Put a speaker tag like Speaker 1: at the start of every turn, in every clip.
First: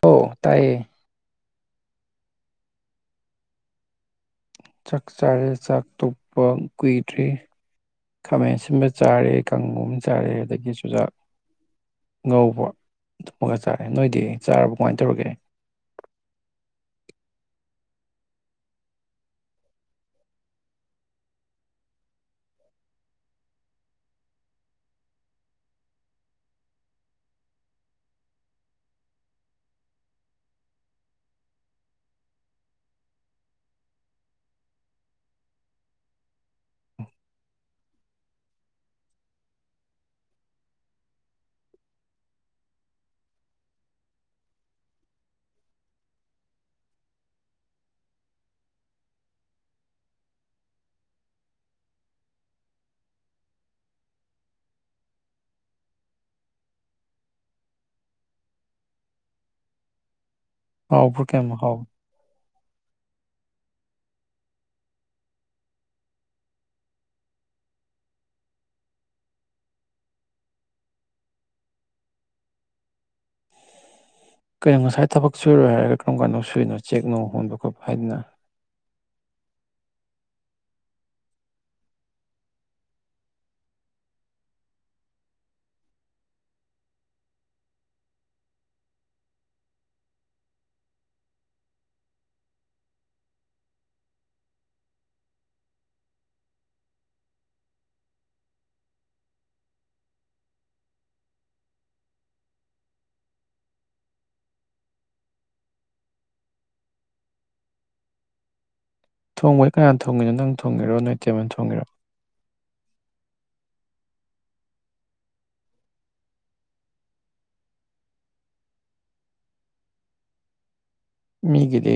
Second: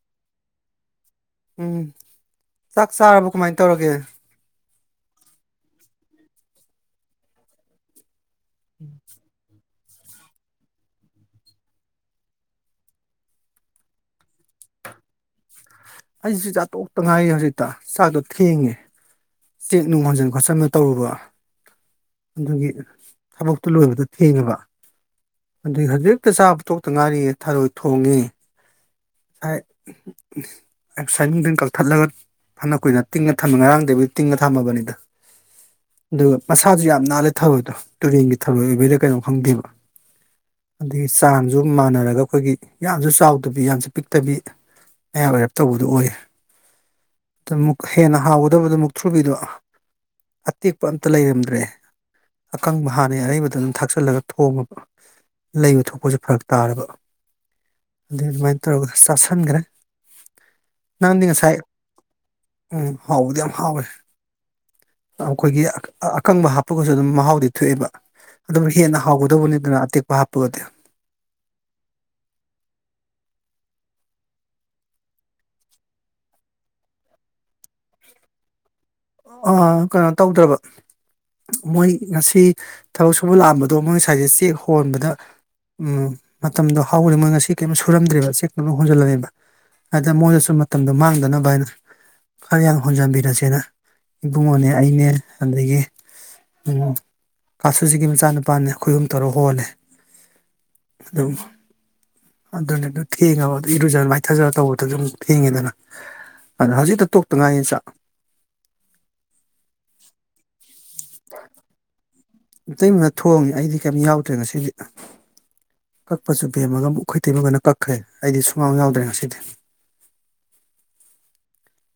Speaker 1: Hello ꯇꯥꯏꯌꯦ
Speaker 2: ꯎꯝ ꯆꯥꯛ ꯆꯥꯔꯕ ꯀꯃꯥꯏꯅ ꯇꯧꯔꯒꯦ
Speaker 1: ꯆꯥꯛ ꯆꯥꯔꯦ ꯆꯥꯛ ꯇꯣꯛꯄ ꯀꯨꯏꯗ꯭ꯔꯤ ꯈꯥꯃꯦꯟ ꯑꯁꯤꯟꯕ ꯆꯥꯔꯦ ꯀꯥꯡꯉꯧꯒ ꯆꯥꯔꯦ ꯑꯗꯒꯤ ꯆꯨꯖꯥꯛ ꯉꯧꯕ ꯑꯗꯨꯃꯒ ꯆꯥꯔꯦ ꯅꯣꯏꯗꯤ ꯆꯥꯔꯕ ꯀꯃꯥꯏꯅ ꯇꯧꯔꯒꯦ
Speaker 2: ꯑꯩꯁꯨ ꯆꯥꯇꯣꯛ ꯇ ꯉꯥꯏꯔꯤ ꯍꯧꯖꯤꯛꯇ ꯆꯥꯛꯇꯣ ꯊꯦꯡꯉꯦ ꯆꯦꯛ ꯅꯨꯡ ꯍꯣꯟꯖꯟ ꯈꯣꯠꯆꯟꯅ ꯇꯧꯔꯨꯕ ꯑꯗꯨꯒꯤ ꯊꯕꯛꯇꯨ ꯂꯣꯏꯕꯗꯣ ꯊꯦꯡꯉꯕ ꯑꯗꯨꯏ ꯍꯧꯖꯤꯛꯇ ꯆꯥꯕ ꯇꯣꯛꯇ ꯉꯥꯏꯔꯤ ꯊꯔꯣꯏ ꯊꯣꯡꯉꯦ ꯉꯥꯁꯥꯏ ꯅꯨꯡꯗꯤꯟ ꯀꯛꯊꯠꯂꯒ ꯐꯅ ꯀꯨꯏꯅ ꯇꯤꯡꯉꯦ ꯊꯝꯃꯦ ꯉꯔꯥꯡꯗꯒꯤꯕꯨ ꯇꯤꯡꯉꯦ ꯊꯝꯃꯕꯅꯤꯗ ꯑꯗꯨꯒ ꯃꯁꯥꯁꯨ ꯌꯥꯝ ꯅꯥꯜꯂꯦ ꯊꯔꯣꯏꯗꯣ ꯇꯨꯔꯦꯟꯒꯤ ꯊꯔꯣꯏ ꯑꯣꯏꯕꯩꯗ ꯀꯩꯅꯣ ꯈꯪꯗꯦꯕ ꯑꯗꯒꯤ ꯆꯥꯡꯁꯨ ꯃꯥꯟꯅꯔꯒ ꯑꯩꯈꯣꯏꯒꯤ ꯌꯥꯝꯁꯨ ꯆꯥꯎꯗꯕꯤ ꯌꯥꯝꯁꯨ ꯄꯤꯛꯇꯕꯤ ꯃꯌꯥꯏ ꯑꯣꯏꯔꯞ ꯇꯧꯕꯗꯨꯣ ꯑꯣꯏ ꯑꯗꯨ ꯍꯦꯟꯅ ꯍꯥꯎꯒꯗꯕꯗ ꯃꯨꯛ ꯊ꯭ꯔꯨꯕꯤꯗꯣ ꯑꯇꯦꯛꯄ ꯑꯝꯇ ꯂꯩꯔꯝꯗ꯭ꯔꯦ ꯑꯀꯪꯕ ꯍꯥꯟꯅꯩ ꯑꯔꯩꯕꯗ ꯑꯗꯨꯝ ꯊꯥꯛꯆꯜꯂꯒ ꯊꯣꯡꯉꯕ ꯂꯩꯕ ꯊꯣꯛꯄꯁꯦ ꯐꯔꯛ ꯇꯥꯔꯕ ꯑꯗꯨꯏ ꯑꯗꯨꯃꯥꯏꯅ ꯇꯧꯔꯒ ꯆꯥꯁꯤꯟꯈ꯭ꯔꯦ ꯅꯪꯗꯤ
Speaker 1: ꯍꯥꯎꯕ꯭ꯔꯣ ꯀꯌꯥꯝ
Speaker 2: ꯉꯁꯥꯏ
Speaker 1: ꯍꯥꯎꯏ
Speaker 2: ꯎꯝ ꯍꯥꯎꯕꯗꯤ ꯌꯥꯝ ꯍꯥꯎꯋꯦ ꯑꯩꯈꯣꯏꯒꯤ ꯑꯀꯪꯕ ꯍꯥꯞꯄꯒꯁꯨ ꯑꯗꯨꯝ ꯃꯍꯥꯎꯗꯤ ꯊꯣꯛꯑꯦꯕ ꯑꯗꯨꯝ ꯍꯦꯟꯅ ꯍꯥꯎꯒꯗꯧꯕꯅꯤꯗꯅ ꯑꯇꯦꯛꯄ ꯍꯥꯞꯄꯒꯗꯤ
Speaker 1: ꯀꯩꯅꯣ ꯉꯁꯥꯏ ꯊꯕꯛ ꯁꯨꯨꯔꯣꯏ ꯍꯥꯏꯔꯒ ꯀꯔꯝ ꯀꯥꯟꯅꯣ ꯁꯨꯔꯤꯅꯣ ꯆꯦꯛꯅꯣ ꯍꯣꯟꯕ ꯈꯣꯠꯄ ꯍꯥꯏꯗꯅ
Speaker 2: ꯀꯩꯅꯣ ꯇꯧꯗ꯭ꯔꯕ ꯃꯣꯏ ꯉꯁꯤ ꯊꯕꯛ ꯁꯨꯕ ꯂꯥꯛꯑꯝꯕꯗꯣ ꯃꯣꯏ ꯉꯁꯥꯏꯁꯦ ꯆꯦꯛ ꯍꯣꯟꯕꯗ ꯃꯇꯝꯗꯣ ꯍꯥꯎꯗ ꯃꯣꯏ ꯉꯁꯤ ꯀꯔꯤꯝ ꯁꯨꯔꯝꯗ꯭ꯔꯦꯕ ꯆꯦꯛ ꯀ ꯍꯣꯟꯖꯜꯂꯅꯦꯕ ꯑꯗ ꯃꯣꯏꯗꯁꯨ ꯃꯇꯝꯗꯣ ꯃꯥꯡꯗꯅꯕ ꯍꯥꯏꯅ ꯈꯔ ꯌꯥꯝꯡ ꯍꯣꯟꯖꯟꯕꯤꯔꯁꯦꯅ ꯏꯕꯨꯡꯉꯣꯅꯦ ꯑꯩꯅꯦ ꯑꯗꯒꯤ ꯀꯥꯁꯨꯁꯤꯒꯤ ꯃꯆꯥꯅꯨꯄꯥꯅꯦ ꯑꯩꯈꯣꯏꯍꯨꯝ ꯇꯔꯣ ꯍꯣꯜꯂꯦ ꯑꯗꯨꯝ ꯑꯗꯨꯅꯦ ꯑꯗꯨ ꯊꯦꯡꯉꯕ ꯏꯔꯨꯖꯔ ꯃꯥꯏꯊꯖꯔ ꯇꯧꯕꯗꯁꯨꯝ ꯊꯦꯡꯉꯦꯗꯅ ꯑꯗ ꯍꯧꯖꯤꯛꯇ ꯇꯣꯛꯇ ꯉꯥꯏꯅꯤ ꯆꯥꯛ
Speaker 1: ꯊꯣꯡꯕꯩ ꯀꯅꯥ ꯊꯣꯡꯉꯤꯅꯣ ꯅꯪ ꯊꯣꯡꯒꯤꯔꯣ ꯅꯣꯏꯇꯦꯝ ꯊꯣꯡꯒꯦꯔꯣ
Speaker 2: ꯑꯇꯩꯃꯅ ꯊꯣꯡꯉꯤ ꯑꯩꯗꯤ ꯀꯩꯝꯇ ꯌꯥꯎꯗ꯭ꯔꯦ ꯉꯁꯤꯗꯤ ꯀꯛꯄꯁꯨ ꯄꯦꯝꯃꯒ ꯑꯃꯨꯛ ꯑꯩꯈꯩ ꯇꯩꯃꯒꯅ ꯀꯛꯈ꯭ꯔꯦ ꯑꯩꯗꯤ ꯁꯨꯉꯥꯡꯝ ꯌꯥꯎꯗ꯭ꯔꯦ ꯉꯁꯤꯗꯤ
Speaker 1: ꯃꯤ ꯦꯂꯤ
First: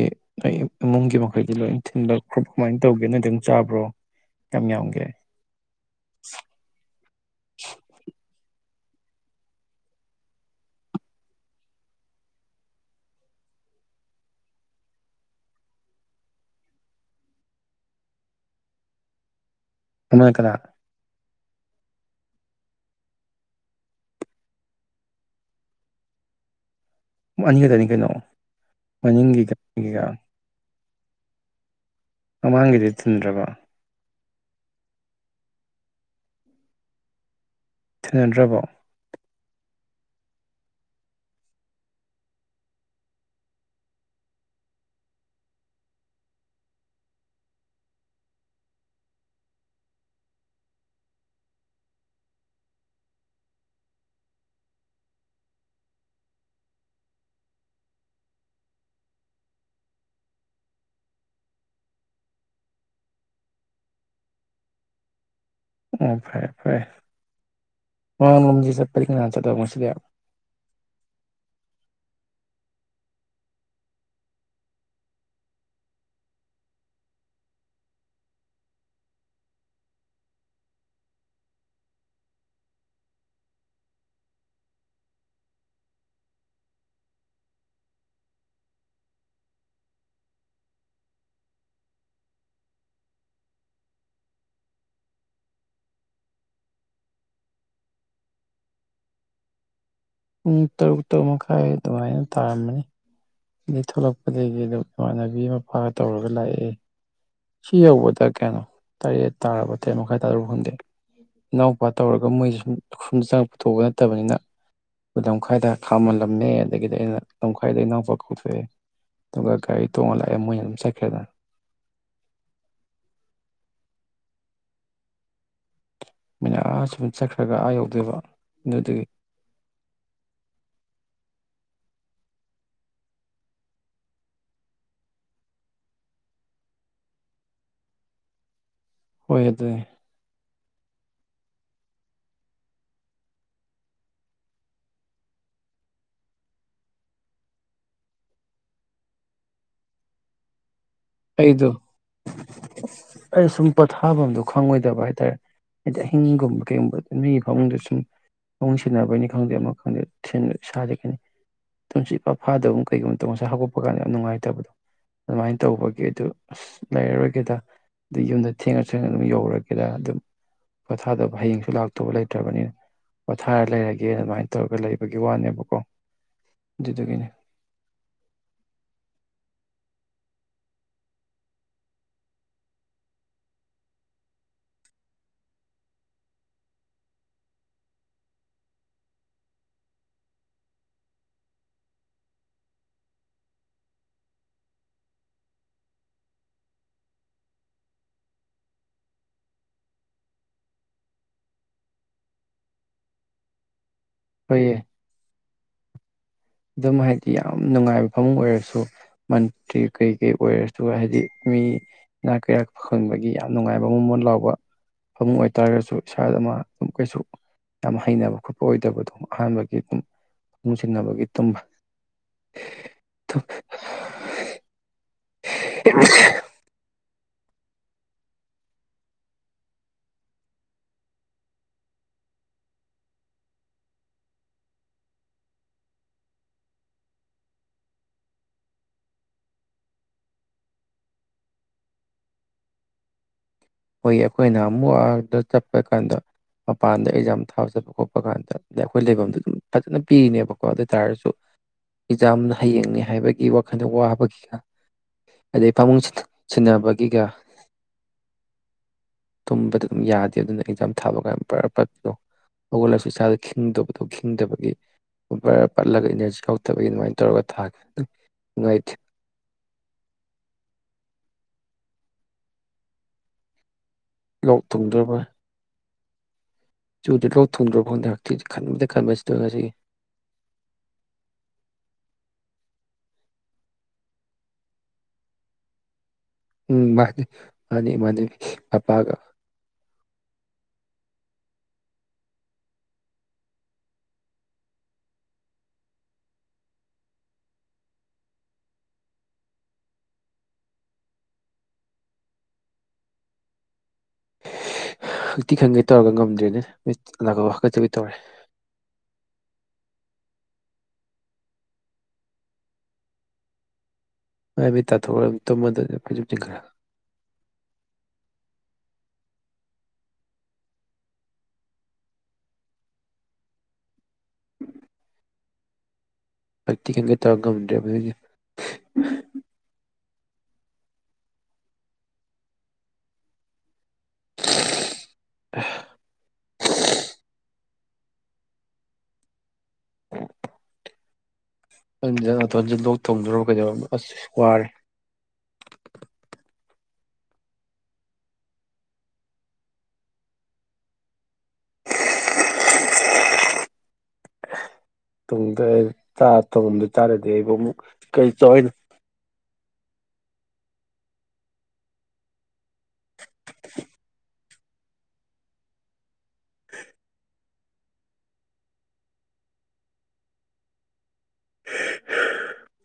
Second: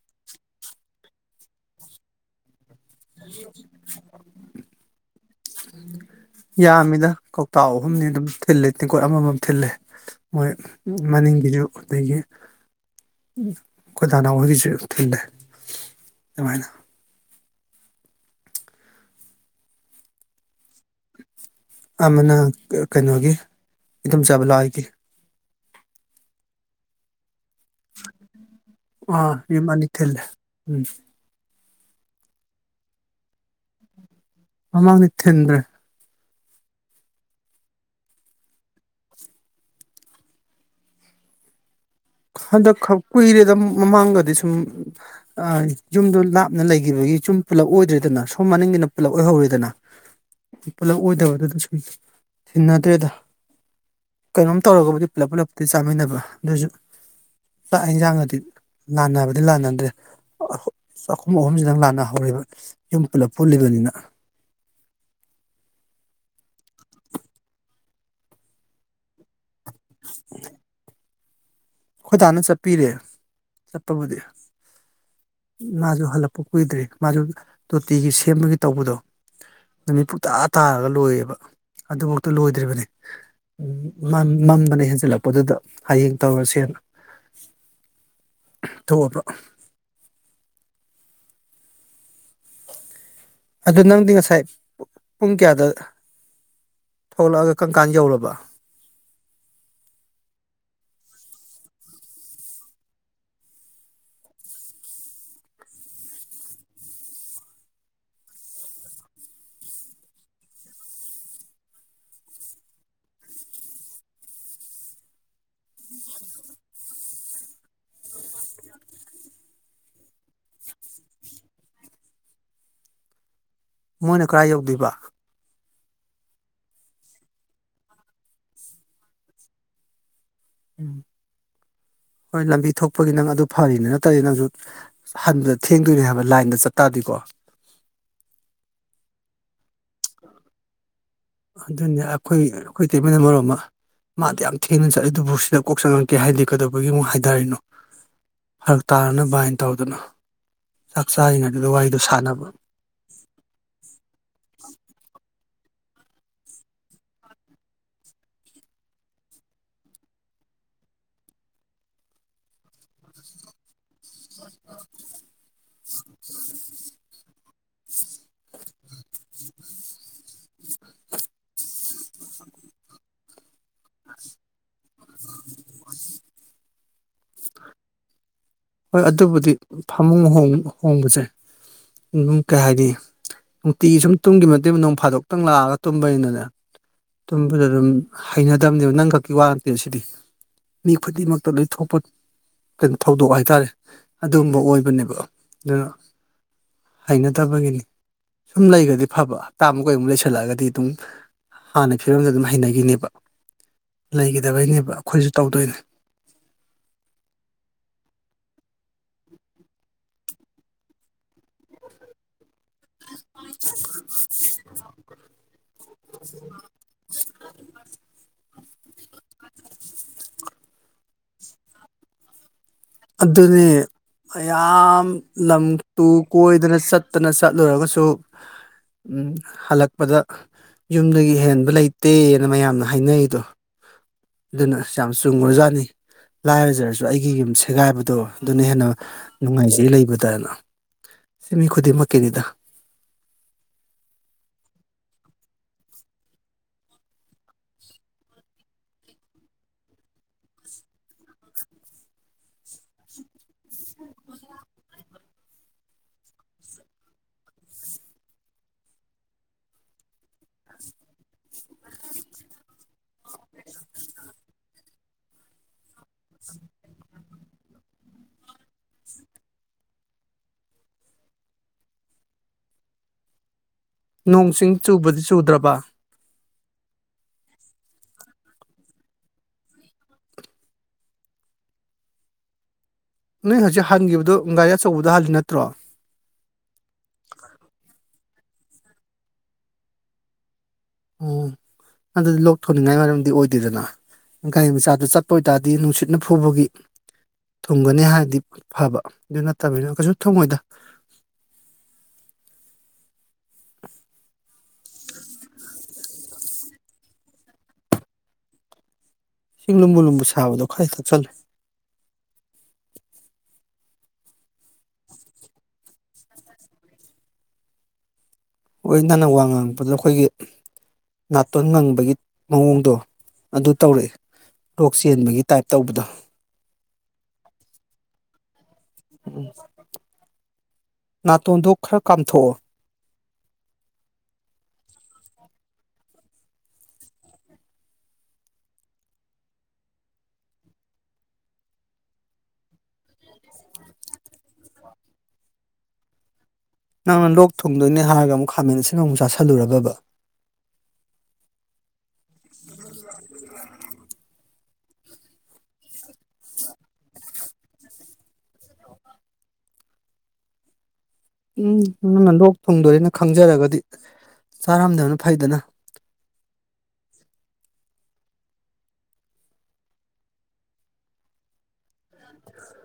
Speaker 1: ꯃꯒꯦ ꯃꯈꯈꯂ ꯏ ꯊꯤꯟ ꯀꯃꯥꯏꯅ ꯇꯧꯒꯦꯅ ꯑꯗꯨꯝ ꯆꯥꯕ꯭ꯔꯣ ꯌꯥꯝ ꯌꯥꯝꯒꯦ
Speaker 2: ꯌꯥꯝꯃꯤꯗ ꯀꯧꯇꯥꯥꯛ ꯑꯍꯨꯝꯅꯤ ꯑꯗꯨꯝ ꯊꯤꯜꯜꯂꯤ ꯇꯦꯡꯀꯣꯠ ꯑꯃꯃꯝ ꯊꯤꯜꯂꯦ ꯃꯣꯏ ꯃꯅꯤꯡꯒꯤꯁꯨ ꯑꯗꯒꯤ ꯈꯣꯏꯗꯥꯅꯥꯍꯣꯏꯒꯤꯁꯨ ꯊꯤꯜꯂꯦ ꯑꯗꯨꯃꯥꯏꯅ
Speaker 1: ꯑꯃꯥꯏ ꯀꯅꯥ
Speaker 2: ꯑꯃꯅ ꯀꯩꯅꯣꯒꯤ ꯏꯇꯝꯆꯥꯥꯕ ꯂꯥꯛꯑꯣꯏꯗꯤ
Speaker 1: ꯑꯅꯤꯈꯛꯇꯅꯤ ꯀꯩꯅꯣ
Speaker 2: ꯑꯥ ꯌꯨꯝ ꯑꯅꯤ
Speaker 1: ꯃꯅꯤꯡꯒꯤꯀꯒꯤꯀ
Speaker 2: ꯊꯤꯜꯂꯦ ꯎꯝ
Speaker 1: ꯃꯃꯥꯡꯒꯤꯗꯤ ꯊꯤꯟꯗ꯭ꯔꯕ
Speaker 2: ꯑꯃꯥꯡꯅꯤꯊꯟ꯭ꯔꯦ
Speaker 1: ꯊꯦꯡꯅꯗ꯭ꯔꯕꯣ
Speaker 2: ꯍꯟꯗꯛ ꯀꯨꯏꯔꯦꯗ ꯃꯃꯥꯡꯗꯗꯤ ꯁꯨꯝ ꯌꯨꯝꯗꯣ ꯂꯥꯞꯅ ꯂꯩꯈꯤꯕꯒꯤ ꯁꯨꯝ ꯄꯨꯜꯂꯞ ꯑꯣꯏꯗ꯭ꯔꯦꯗꯅ ꯁꯣꯝ ꯃꯅꯤꯡꯒꯤꯅ ꯄꯨꯂꯞ ꯑꯣꯏꯍꯧꯔꯤꯗꯅ ꯄꯨꯂꯞ ꯑꯣꯏꯗꯕꯗꯨꯗ ꯁꯨꯝ ꯊꯤꯟꯅꯗ꯭ꯔꯦꯗ ꯀꯩꯅꯣꯝ ꯇꯧꯔꯒꯕꯨꯗꯤ ꯄꯨꯂꯞ ꯄꯨꯂꯞꯄꯨꯗꯤ ꯆꯥꯃꯤꯟꯅꯕ ꯑꯗꯨꯁꯨ ꯆꯥꯛ ꯌꯦꯟꯁꯥꯡꯒꯗꯤ ꯂꯥꯟꯅꯕꯗꯤ ꯂꯥꯟꯅꯗ꯭ꯔꯦ ꯆꯥꯛꯈꯨꯝ ꯑꯍꯨꯝꯁꯤꯗꯪ ꯂꯥꯟꯅꯍꯧꯔꯤꯕ ꯌꯨꯝ ꯄꯨꯂꯞ ꯄꯨꯜꯂꯤꯕꯅꯤꯅ
Speaker 1: ꯑꯣ ꯐꯔꯦ ꯐꯔꯦ ꯃꯥ ꯃꯝꯖꯤ ꯆꯠꯄꯔꯤꯡ ꯉ ꯆꯗꯧꯕꯁꯦ ꯏꯁ
Speaker 2: ꯑꯩꯈꯣꯏ ꯗꯥꯅ ꯆꯠꯄꯤꯔꯦ ꯆꯠꯄꯕꯨꯗꯤ ꯃꯥꯁꯨ ꯍꯜꯂꯛꯄ ꯀꯨꯏꯗ꯭ꯔꯤ ꯃꯥꯁꯨ ꯇꯣꯇꯤꯒꯤ ꯁꯦꯝꯕꯒꯤ ꯇꯧꯕꯗꯣ ꯅꯨꯃꯤꯠ ꯄꯨꯧꯇꯥꯥ ꯇꯥꯔꯒ ꯂꯣꯏꯌꯦꯕ ꯑꯗꯨꯐꯥꯎꯇ ꯂꯣꯏꯗ꯭ꯔꯤꯕꯅꯤ ꯃꯝꯗꯅ ꯍꯦꯟꯖꯜꯂꯛꯄꯗꯨꯗ ꯍꯌꯦꯡ ꯇꯧꯔꯒ ꯁꯦꯝꯕ ꯊꯣꯛꯑꯕ ꯑꯗꯨ ꯅꯪꯗꯤ ꯉꯁꯥꯏ ꯄꯨꯡ ꯀꯌꯥꯗ ꯊꯣꯛꯂꯛ ꯑꯒ ꯀꯝ ꯀꯥꯟ ꯌꯧꯔꯕ
Speaker 1: ꯄꯨꯡ ꯇꯔꯨꯛ ꯇꯔꯨꯛ ꯃꯈꯥꯏ ꯑꯗꯨꯃꯥꯏꯅ ꯇꯥꯔꯝꯃꯅꯤ ꯑ ꯗꯩ ꯊꯣꯛꯂꯛꯄꯗꯒꯤ ꯑꯗꯨꯝ ꯏꯃꯥꯟꯅꯕꯤ ꯃꯄꯥꯒ ꯇꯧꯔꯒ ꯂꯥꯛꯑꯦ ꯁꯤ ꯌꯧꯕꯗ ꯀꯩꯅꯣ ꯇꯔꯦꯠ ꯇꯥꯔꯕ ꯇꯔꯦꯠ ꯃꯈꯥꯏ ꯇꯥꯔꯕ ꯈꯪꯗꯦ ꯏꯅꯥꯎꯄꯥ ꯇꯧꯔꯒ ꯃꯣꯏꯁꯦ ꯁꯨꯝ ꯁꯨꯝꯗ ꯆꯪꯉꯛ ꯄꯨꯊꯣꯛꯄ ꯅꯠꯇꯕꯅꯤꯅ ꯑꯩꯈꯣꯏ ꯂꯝꯈꯥꯏꯗ ꯈꯥꯝꯃꯜꯂꯝꯃꯦ ꯑꯗꯒꯤꯗꯤ ꯑꯩꯅ ꯂꯝꯈꯥꯏꯗ ꯏꯅꯥꯎꯄꯥ ꯀꯧꯊꯣꯛ ꯑꯦ ꯑꯗꯨꯒ ꯒꯥꯔꯤ ꯇꯣꯡꯉ ꯂꯥꯛꯑꯦ ꯃꯣꯏꯅ ꯑꯗꯨꯝ ꯆꯠꯈ꯭ꯔꯦꯗꯅ
Speaker 2: ꯃꯣꯏꯅ ꯀꯗꯥꯏ ꯌꯧꯗꯣꯏꯕ
Speaker 1: ꯃꯅꯥ ꯑꯥ ꯁꯨꯝ ꯆꯠꯈ꯭ꯔꯒ ꯑꯥ ꯌꯧꯗꯣꯏꯕ ꯑꯗꯨꯗꯨꯒꯤ
Speaker 2: ꯎꯝ ꯍꯣꯏ ꯂꯝꯕꯤ ꯊꯣꯛꯄꯒꯤ ꯅꯪ ꯑꯗꯨ ꯐꯔꯤꯅꯤ ꯅꯠꯇ꯭ꯔꯗꯤ ꯅꯪꯖꯨ ꯍꯟꯕꯗ ꯊꯦꯡꯗꯣꯏꯅꯦ ꯍꯥꯏꯕ ꯂꯥꯏꯟꯗ ꯆꯠꯇꯥꯔꯗꯤꯀꯣ꯫
Speaker 1: ꯍꯣꯢ ꯑꯗꯨꯅꯦ
Speaker 2: ꯑꯗꯨꯅꯦ ꯑꯩꯈꯣꯏ ꯑꯩꯈꯣꯏ ꯏꯇꯩꯃꯅ ꯃꯔꯣꯜ ꯑꯃ ꯃꯥ ꯑꯗꯨꯛ ꯌꯥꯝ ꯊꯦꯡꯅ ꯆꯠꯂꯤꯗꯨꯕꯨ ꯁꯤꯗ ꯀꯣꯛ ꯆꯪꯉꯛꯀꯦ ꯍꯥꯏꯗꯤ ꯀꯩꯗꯧꯕꯒꯤ ꯑꯃꯨꯛ ꯍꯥꯏꯗꯔꯤꯅꯣ ꯐꯔꯛ ꯇꯥꯅꯅꯕ ꯍꯥꯏꯅ ꯇꯧꯗꯅ꯫ ꯆꯥꯛ
Speaker 1: ꯑꯩꯗꯣ
Speaker 2: ꯆꯥꯔꯤꯉꯩꯗꯨꯗ ꯋꯥꯔꯤꯗꯣ ꯁꯥꯟꯅꯕ
Speaker 1: ꯑꯩ ꯁꯨꯝ ꯄꯊꯥꯞꯝꯗꯣ ꯈꯪꯉꯣꯏꯗꯕ ꯍꯥꯏꯇꯥꯔꯦ꯫ ꯍꯥꯏꯗꯤ ꯑꯍꯤꯡꯒꯨꯝꯕ ꯀꯩꯒꯨꯝꯕ ꯃꯤꯒꯤ ꯐꯃꯨꯡꯗ ꯁꯨꯝ ꯐꯃꯨꯡ ꯁꯤꯟꯅꯕꯩꯅꯤ ꯈꯪꯗꯦ ꯑꯃ ꯈꯪꯗꯦ ꯏꯁꯥꯗ [unintelligible] ꯇꯨꯝꯁꯤꯠ ꯏꯐꯥ ꯐꯥꯗꯕꯒꯨꯝ ꯀꯩꯒꯨꯝ ꯇꯧ ꯉꯁꯥꯢ ꯍꯧꯒꯠꯄꯥ ꯀꯥꯟꯗ ꯌꯥꯝ ꯅꯨꯡꯉꯥꯏꯇꯕꯗꯣ ꯑꯗꯨꯃꯥꯏꯅ ꯇꯧꯕ ꯀꯦ ꯗꯨ ꯑꯁ ꯂꯩꯔꯔꯣꯏꯒꯦꯗ ꯑꯗꯩ ꯌꯨꯝꯗ ꯊꯦꯡꯅ ꯊꯦꯡꯅ ꯑꯗꯨꯝ ꯌꯧꯔꯒꯦꯗ ꯑꯗꯨꯝ ꯄꯣꯊꯥꯗꯕ ꯍꯌꯦꯡꯁꯨ ꯂꯥꯛꯇꯧ ꯂꯩꯇ꯭ꯔꯕꯅꯤꯅ ꯄꯣꯊꯥꯔ ꯂꯩꯔꯒꯦ ꯑꯗꯨꯃꯥꯏꯅ ꯇꯧꯔꯒ ꯂꯩꯕꯒꯤ ꯋꯥꯅꯦꯕꯀꯣ ꯑꯗꯨꯗꯨꯒꯤꯅꯤ꯫
Speaker 2: ꯍꯣꯏ ꯑꯗꯨꯕꯨꯗꯤ ꯐꯃꯨꯡ ꯍꯣꯡꯕꯁꯦ ꯑꯗꯨꯝ ꯀꯩ ꯍꯥꯏꯅꯤ ꯅꯨꯡꯇꯤꯒꯤ ꯁꯨꯝ ꯇꯨꯝꯒꯤ ꯃꯇꯨꯡ ꯅꯣꯡ ꯐꯥꯗꯣꯛꯇꯪ ꯂꯥꯛꯑꯒ ꯇꯨꯝꯕꯅꯤꯅꯅꯦ ꯇꯨꯝꯕꯗ ꯑꯗꯨꯝ ꯍꯩꯅꯗꯕꯅꯦꯕ ꯅꯪ ꯈꯛꯀꯤ ꯋꯥ ꯅꯇꯦ ꯁꯤꯗꯤ ꯃꯤ ꯈꯨꯗꯤꯡꯃꯛꯇ ꯂꯣꯏ ꯊꯣꯛꯄ ꯀꯩꯅꯣ ꯊꯧꯗꯣꯛ ꯍꯥꯏ ꯇꯥꯔꯦ ꯑꯗꯨꯒꯨꯝꯕ ꯑꯣꯏꯕꯅꯦꯕ ꯑꯗꯨꯅ ꯍꯩꯅꯗꯕꯒꯤꯅꯤ ꯁꯨꯝ ꯂꯩꯒꯗꯤ ꯐꯕ ꯍꯞꯇꯥꯃꯨꯛ ꯀꯩꯃꯨꯛ ꯂꯩꯁꯜꯂꯛꯑꯒꯗꯤ ꯑꯗꯨꯝ ꯍꯥꯟꯅ ꯐꯤꯕꯝꯗ ꯑꯗꯨꯝ ꯍꯩꯅꯒꯤꯅꯦꯕ꯫
Speaker 1: ꯍꯣꯏꯌꯦ
Speaker 2: ꯂꯩꯒꯗꯕꯩꯅꯦꯕ ꯑꯩꯈꯣꯏꯖꯨ ꯇꯧꯗꯣꯏꯅꯦ꯫
Speaker 1: ꯑꯗꯨꯝ ꯍꯥꯏꯗꯤ ꯌꯥꯝ ꯅꯨꯡꯉꯥꯏꯕ ꯐꯃꯨꯡ ꯑꯣꯏꯔꯁꯨ ꯃꯟꯇ꯭ꯔꯤ ꯀꯩ ꯀꯩ ꯑꯣꯏꯔꯁꯨ ꯍꯥꯏꯗꯤ ꯃꯤ ꯏꯅꯥꯛ ꯀꯩꯔꯥ ꯐꯪꯕꯒꯤ ꯌꯥꯝ ꯅꯨꯡꯉꯥꯏꯕ ꯃꯣꯟ ꯃꯣꯟ ꯂꯥꯎꯕ ꯐꯃꯨꯡ ꯑꯣꯏꯇꯥꯔꯒꯁꯨ ꯏꯁꯥꯗ ꯃꯥ ꯑꯗꯨꯝ ꯀꯩꯁꯨ ꯌꯥꯝ ꯍꯩꯅꯕ ꯈꯣꯠꯄ ꯑꯣꯏꯗꯕꯗꯣ ꯑꯍꯥꯟꯕꯒꯤ ꯑꯗꯨꯝ ꯐꯃꯨꯡ ꯁꯤꯟꯅꯕꯒꯤ꯫ ꯇꯨꯝꯕ
Speaker 2: ꯑꯗꯨꯅꯤ ꯃꯌꯥꯝ ꯂꯝ ꯇꯨ ꯀꯣꯏꯗꯅ ꯆꯠ [unintelligible] ꯆꯠꯂꯨꯔꯒꯁꯨ ꯎꯝ ꯍꯜꯂꯛꯄꯗ ꯌꯨꯝꯗꯒꯤ ꯍꯦꯟꯕ ꯂꯩꯇꯦꯅ ꯃꯌꯥꯝꯅ ꯍꯥꯏꯅꯩꯗꯣ ꯑꯗꯨꯅ ꯌꯥꯝ ꯆꯨꯝꯒꯔꯖꯥꯠꯅꯤ ꯂꯥꯏꯔꯖꯔꯖꯨ ꯑꯩꯒꯤ ꯌꯨꯝꯁꯦ꯫ ꯁꯦꯒꯥꯏꯕꯗꯣ ꯑꯗꯨꯅ ꯍꯦꯟꯅ ꯅꯨꯡꯉꯥꯏꯖꯩ ꯂꯩꯕꯗꯅ ꯁꯤ ꯃꯤ ꯈꯨꯗꯤꯡꯃꯛꯀꯤꯅꯤꯗ꯫
Speaker 1: ꯍꯣꯏ ꯑꯩꯈꯣꯏꯅ ꯑꯃꯨꯛ ꯑꯗ ꯆꯠꯄ ꯀꯥꯟꯗ ꯃꯄꯥꯟꯗ ꯑꯦꯛꯖꯥꯝ ꯊꯥ ꯆꯠꯄ ꯈꯣꯠꯄ ꯀꯥꯟꯗ ꯑꯗꯩ ꯑꯩꯈꯣꯏ ꯂꯩꯐꯝꯗ ꯑꯗꯨꯝ ꯐꯖꯅ ꯄꯤꯔꯤꯅꯦꯕꯀꯣ ꯑꯗꯨ ꯑꯣꯏ ꯇꯥꯔꯁꯨ ꯑꯦꯛꯖꯥꯝ ꯍꯌꯦꯡꯅꯦ ꯍꯥꯏꯕꯒꯤ ꯋꯥꯈꯜꯗ ꯋꯥꯕꯒꯤꯒ ꯑꯗꯩ ꯐꯃꯨꯡ ꯁꯤꯟꯅꯕꯒꯤꯒ ꯇꯨꯝꯕꯗ ꯑꯗꯨꯝ ꯌꯥꯗꯦ ꯑꯗꯨꯅ ꯑꯦꯛꯖꯥꯝ ꯊꯥꯕ ꯀꯥꯟꯗ ꯕꯔꯥ ꯄꯠꯄꯗꯣ ꯍꯧꯒꯠꯂꯁꯨ ꯏꯁꯥꯗ ꯈꯤꯗꯕꯗꯣ ꯈꯤꯡꯗꯕꯒꯤ ꯕꯔꯥ ꯄꯠꯂꯒ ꯏꯅꯔꯖꯤ ꯌꯥꯎꯗꯕꯒꯤ ꯑꯗꯨꯃꯥꯏꯅ ꯇꯧꯔꯒ ꯊꯥꯈꯤ ꯅꯨꯡꯉꯥꯏꯇꯦ꯫
Speaker 2: ꯅꯣꯡ
Speaker 1: ꯂꯣꯛ
Speaker 2: ꯆꯤꯡ ꯆꯨꯕꯗꯤ ꯆꯨꯗ꯭ꯔꯕ꯫
Speaker 1: ꯆꯨꯗꯦ ꯂꯣ ꯊꯣꯡꯗꯧꯔꯕ ꯈꯡꯗꯦ ꯍꯥꯛꯊꯤ ꯈꯟꯕꯗ ꯈꯟꯕ ꯁꯤꯗꯣꯏꯔꯦ ꯉꯁꯤꯒꯤ꯫
Speaker 2: ꯅꯣꯏ ꯍꯧꯖꯤꯛ ꯍꯟꯒꯤꯕꯗꯨ ꯒꯥꯔꯤ ꯑꯆꯧꯕꯗ ꯍꯜꯂꯤ ꯅꯠꯇ꯭ꯔꯣ꯫
Speaker 1: ꯎꯝ ꯃꯥꯅꯤ ꯃꯥꯅꯤ ꯃꯥꯅꯤ ꯑꯄꯥꯒ꯫
Speaker 2: ꯑꯣ ꯑꯗꯨꯗꯤ ꯂꯣꯛ ꯊꯣꯡꯅꯤꯡꯉꯥꯏ ꯃꯔꯝꯗꯤ ꯑꯣꯏꯗꯦꯗꯅ ꯒꯥꯔꯤ ꯃꯆꯥꯗꯨ ꯆꯠꯄ ꯑꯣꯏꯇꯥꯔꯗꯤ ꯅꯨꯡꯁꯤꯠꯅ ꯐꯨꯕꯒꯤ ꯊꯨꯡꯒꯅꯤ ꯍꯥꯏꯔꯗꯤ ꯐꯕ ꯑꯗꯨ ꯅꯠꯇꯃꯤꯅ ꯀꯩꯁꯨ ꯊꯨꯡꯉꯣꯏꯗ꯫
Speaker 1: ꯍꯥꯛꯇꯤ ꯈꯪꯒꯦ ꯇꯧꯔꯒ ꯉꯝꯗ꯭ꯔꯦ ꯃꯤꯠ ꯅꯥꯀꯣꯛ ꯍꯥꯒꯖꯕꯤ ꯇꯧꯔꯦ꯫
Speaker 2: ꯙꯁꯤꯡ ꯂꯨꯝꯕꯨ ꯂꯨꯝꯕꯨ ꯁꯥꯕꯗꯣ ꯈꯔꯛ ꯊꯛꯆꯜꯂꯨ꯫
Speaker 1: ꯃꯥꯏ ꯃꯤꯠ ꯇꯣꯊꯣꯛꯎꯔ ꯇꯨꯝꯃꯗꯃꯦ ꯐꯩꯖꯨꯞ ꯆꯤꯡꯈꯠꯂꯒ꯫
Speaker 2: ꯍꯣꯏ ꯅꯪꯅ ꯋꯥ ꯉꯥꯡꯛꯄꯗ ꯑꯩꯈꯣꯏꯒꯤ ꯅꯥꯇꯣꯟ ꯉꯪꯕꯒꯤ ꯃꯑꯣꯡꯗꯣ ꯑꯗꯨ ꯇꯧꯔꯛꯏ ꯂꯣꯛ ꯆꯦꯟꯕꯒꯤ ꯇꯥꯏꯞ ꯇꯧꯕꯗꯣ꯫
Speaker 1: ꯍꯛꯊꯤ ꯈꯟꯒꯦ ꯇꯧꯔꯒ ꯉꯝꯗ꯭ꯔꯦꯕ ꯑꯗꯨꯒꯤ
Speaker 2: ꯎꯝ ꯅꯥꯇꯣꯟꯗꯨ ꯈ꯭ꯔ ꯀꯥꯝꯊꯣꯛꯑꯣ꯫
Speaker 1: [unintelligible] [unintelligible] ꯈꯪꯗꯦꯗ ꯅꯥꯇꯣꯟꯖ ꯂꯣꯛ ꯇꯧꯗꯣꯏꯔꯕꯣ ꯀꯩꯅꯣ ꯑꯁ ꯋꯥꯔꯦ꯫
Speaker 2: ꯅꯪꯅ ꯂꯣꯛ ꯊꯨꯡꯗꯣꯏꯅꯦ ꯍꯥꯏꯔꯒ ꯑꯃꯨꯛ ꯈꯥꯃꯦꯟ ꯑꯁꯤꯟꯕ ꯑꯃꯨꯛ ꯆꯥꯥꯁꯤꯜꯂꯨꯔꯕꯕ꯫
Speaker 1: ꯇꯨꯡꯗ ꯆꯥꯛ ꯊꯣꯛꯗ ꯇꯥꯔꯗꯤ ꯑꯩꯕꯨ ꯑꯃꯨꯛ ꯀꯩ ꯆꯥꯎ ꯍꯥꯏꯅꯣ꯫
Speaker 2: ꯎꯝ ꯅꯪ ꯂꯣꯛ ꯊꯨꯡꯗꯣꯏꯔꯦꯅ ꯈꯪꯖꯔꯒꯗꯤ ꯆꯥꯔꯝꯗꯕꯅ ꯐꯩꯗꯅ꯫
Speaker 1: [inaudible]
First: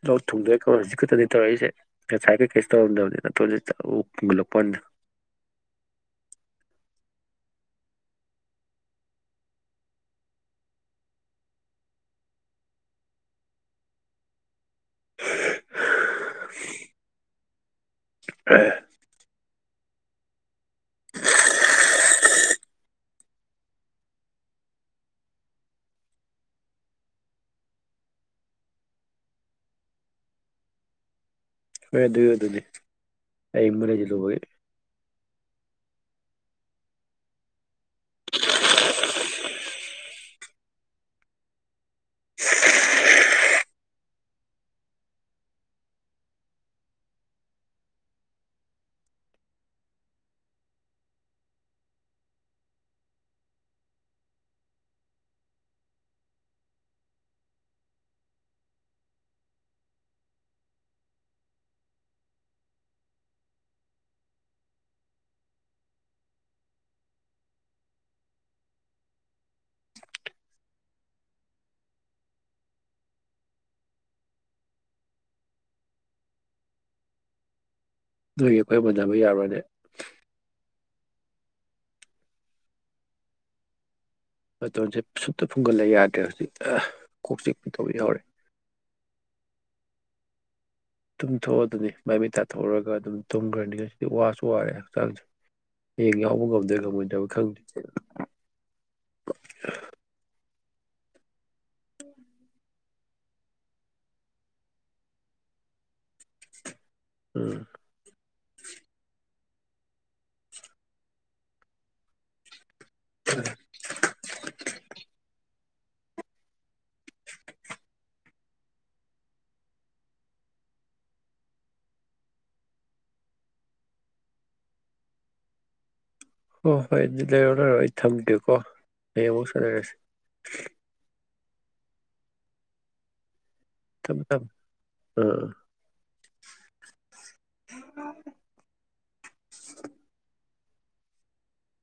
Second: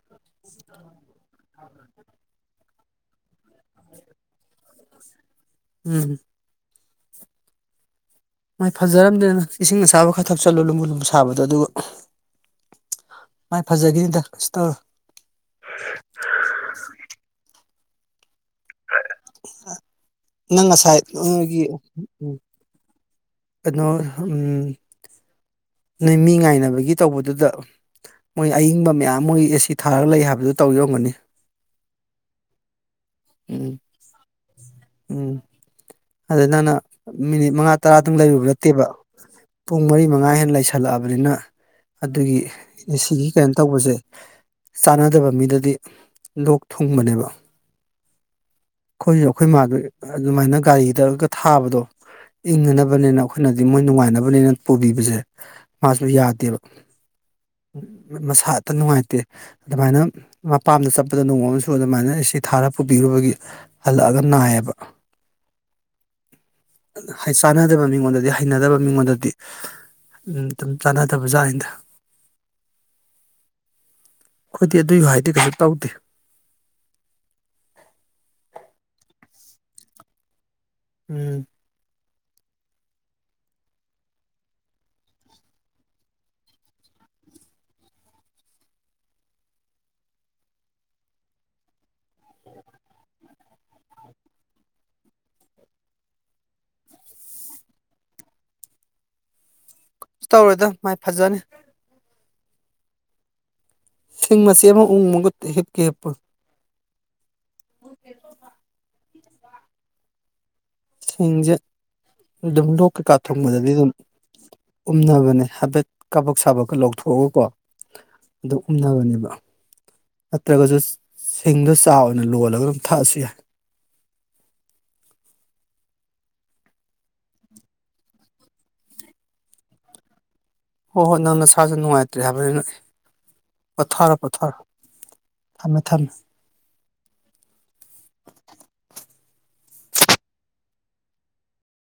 Speaker 1: ꯂꯣꯛ ꯊꯨꯡꯗꯣꯏ ꯀꯣ ꯍꯧꯖꯤꯛ ꯈꯛꯇꯅꯤ ꯇꯧꯔꯛꯏꯁꯦ ꯉꯁꯥꯏ ꯀꯩꯀꯩ ꯇꯧꯔꯝꯗꯕꯅꯦ ꯅꯥꯇꯣꯟꯖꯦ ꯖꯠ ꯂꯥꯎ ꯐꯨꯡꯒꯠꯂꯛꯄꯒꯤ ꯋꯥꯅꯤꯗ꯫
Speaker 2: ꯎꯝ꯫ ꯃꯥꯏ ꯐꯖꯔꯝꯅꯤꯗ ꯏꯁꯤꯡ ꯑꯁꯥꯕ ꯈꯔ ꯊꯛ ꯆꯠꯂꯣ ꯂꯨꯝꯕꯨ ꯂꯨꯝꯕꯨ ꯁꯥꯕꯗꯣ ꯑꯗꯨ ꯃꯥꯏ ꯐꯖꯈꯤꯅꯤꯗ ꯀꯁꯨ ꯇꯧꯔꯣꯢ꯫
Speaker 1: [unintelligible]
Speaker 2: ꯅꯪ ꯉꯁꯥꯏ ꯅꯣꯏꯒꯤ ꯀꯩꯅꯣ ꯎꯝ ꯅꯣꯏ ꯃꯤ ꯉꯥꯏꯅꯕꯒꯤ ꯇꯧꯕꯗꯨꯗ ꯃꯣꯏ ꯑꯏꯤꯡꯕ ꯃꯌꯥꯝ ꯃꯣꯏ ꯑꯦꯁꯤ ꯊꯥꯔꯒ ꯂꯩ ꯍꯥꯏꯕꯗꯨ ꯇꯧ ꯌꯝꯒꯅꯤ
Speaker 1: ꯍꯣꯏ ꯑꯗꯨꯏ ꯑꯗꯨꯗꯤ
Speaker 2: ꯎꯝ
Speaker 1: ꯑꯩꯃ ꯂꯩꯁꯤꯜ [inaudible]
Speaker 2: ꯑꯗꯨ ꯅꯅ ꯃꯤꯅꯤꯠ ꯃꯉꯥ ꯇꯔꯥꯗꯨꯝ ꯂꯩꯔꯨꯕ ꯅꯠꯇꯦꯕ ꯄꯨꯡ ꯃꯔꯤ ꯃꯉꯥ ꯍꯦꯟꯅ ꯂꯩꯁꯜꯂꯛꯑꯕꯅꯤꯅ ꯑꯗꯨꯒꯤ ꯁꯤꯒꯤ ꯀꯩꯅꯣ ꯇꯧꯕꯁꯦ ꯆꯥꯟꯅꯗꯕ ꯃꯤꯗꯗꯤ ꯂꯣꯛ ꯊꯨꯡꯕꯅꯦꯕ ꯑꯩꯈꯣꯏꯁꯨ ꯑꯩꯈꯣꯏ ꯃꯥꯗ ꯑꯗꯨꯃꯥꯏꯅ ꯒꯥꯔꯤꯗꯒ ꯊꯥꯕꯗꯣ ꯏꯪꯅꯅꯕꯅꯤꯅ ꯑꯩꯈꯣꯏꯅꯗꯤ ꯃꯣꯏ ꯅꯨꯡꯉꯥꯏꯅꯕꯅꯤꯅ ꯄꯨꯕꯤꯕꯁꯦ ꯃꯥꯁꯨ ꯌꯥꯗꯦꯕ ꯃꯁꯥꯇ ꯅꯨꯡꯉꯥꯏꯇꯦ ꯑꯗꯨꯃꯥꯏꯅ ꯃꯄꯥꯝꯗ ꯆꯠꯄꯗ ꯅꯣꯡꯃ ꯑꯃꯁꯨ ꯑꯗꯨꯃꯥꯏꯅ ꯁꯤ ꯊꯥꯔ ꯄꯨꯕꯤꯔꯨꯕꯒꯤ ꯍꯜꯂꯛꯑꯒ ꯅꯥꯏꯌꯦꯕ ꯆꯥꯅꯗꯕ ꯃꯤꯉꯣꯟꯗꯗꯤ ꯍꯩꯅꯗꯕ ꯃꯤꯉꯣꯟꯗꯗꯤ ꯎꯝ ꯑꯗꯨꯝ ꯆꯥꯅꯗꯕꯖꯥꯠꯅꯤꯗ ꯑꯩꯈꯣꯏꯗꯤ ꯑꯗꯨꯏꯒ ꯍꯥꯏꯗꯤ ꯀꯩꯁꯨꯛ ꯇꯧꯗꯦ
Speaker 1: ꯅꯣꯏꯒꯤ ꯑꯩꯈꯣꯏ ꯍꯟꯊꯕ ꯌꯥꯕꯅꯦ
Speaker 2: ꯎꯝ
Speaker 1: ꯅꯥꯇꯣꯝꯁꯦ ꯁꯨꯞꯇ ꯐꯨꯡꯒꯠꯂ ꯌꯥꯗ꯭ꯔꯦ ꯍꯧꯖꯤꯛ ꯀꯣꯛ ꯆꯤꯛꯄ ꯇꯧꯕ ꯌꯥꯎꯔꯦ ꯇꯨꯝꯊꯣꯛꯑꯣꯗꯨꯗꯤ ꯃꯥꯏ ꯃꯤꯠ ꯇꯥꯊꯣꯛꯎꯔꯒ ꯑꯗꯨꯝ ꯇꯨꯝꯈ꯭ꯔꯅꯤ ꯉꯁꯤꯗꯤ ꯋꯥꯁꯨ ꯋꯥꯔꯦ ꯍꯛꯆꯥꯡꯁꯦ ꯍꯌꯦꯡ ꯌꯥꯎꯕ ꯉꯝꯗ꯭ꯔꯣꯏ ꯉꯝꯃꯣꯏꯗꯕ ꯈꯪꯗꯦ
Speaker 2: ꯀꯩꯁ ꯇꯧꯔꯣꯏꯗ ꯃꯥꯏ ꯐꯖꯅꯤ ꯁꯤꯡꯃꯆꯦꯠ ꯑꯃ ꯎꯪ ꯃꯨ ꯒꯠꯇꯦ ꯍꯤꯞꯀꯦ ꯍꯤꯞꯄꯣ
Speaker 1: ꯎꯝ
Speaker 2: ꯁꯤꯡꯁꯦ ꯑꯗꯨꯝ ꯂꯣꯛ ꯀꯩꯀꯥ ꯊꯣꯡꯕꯗꯗꯤ ꯑꯗꯨꯝ ꯎꯝꯅꯕꯅꯦ ꯍꯥꯏꯐꯦꯠ ꯀꯕꯛ ꯁꯥꯕꯀ ꯂꯧꯊꯣꯛꯑꯒꯀꯣ ꯑꯗꯨ ꯎꯝꯅꯕꯅꯦꯕ ꯅꯠꯇ꯭ꯔꯒꯁꯨ ꯁꯤꯡꯗꯣ ꯆꯥ ꯑꯣꯏꯅ ꯂꯣꯜꯂꯒ ꯑꯗꯨꯝ ꯊꯛꯑꯁꯨ ꯌꯥꯏ
Speaker 1: ꯍꯣꯏ ꯍꯣꯏ ꯑꯗꯨ ꯂꯩꯔꯣ ꯂꯩꯔꯣ ꯑꯩ ꯊꯝꯒꯦꯀꯣ ꯍꯌꯦꯡ ꯑꯃꯨꯛ ꯁꯥꯟꯟꯅꯔꯁꯦ
Speaker 2: ꯍꯣꯏ ꯍꯣꯏ ꯅꯪ ꯅꯁꯥꯥꯁꯨ ꯅꯨꯡꯉꯥꯏꯇ꯭ꯔꯦ ꯍꯥꯏꯕꯅꯤ ꯅ ꯄꯣꯊꯥꯔꯣ
Speaker 1: ꯊꯝꯃꯦ ꯊꯝꯃꯦ
Speaker 2: ꯄꯣꯊꯥꯔꯣ
Speaker 1: ꯑꯥ
Speaker 2: ꯊꯝꯃꯦ ꯊꯝꯃꯦ
Speaker 1: ꯑ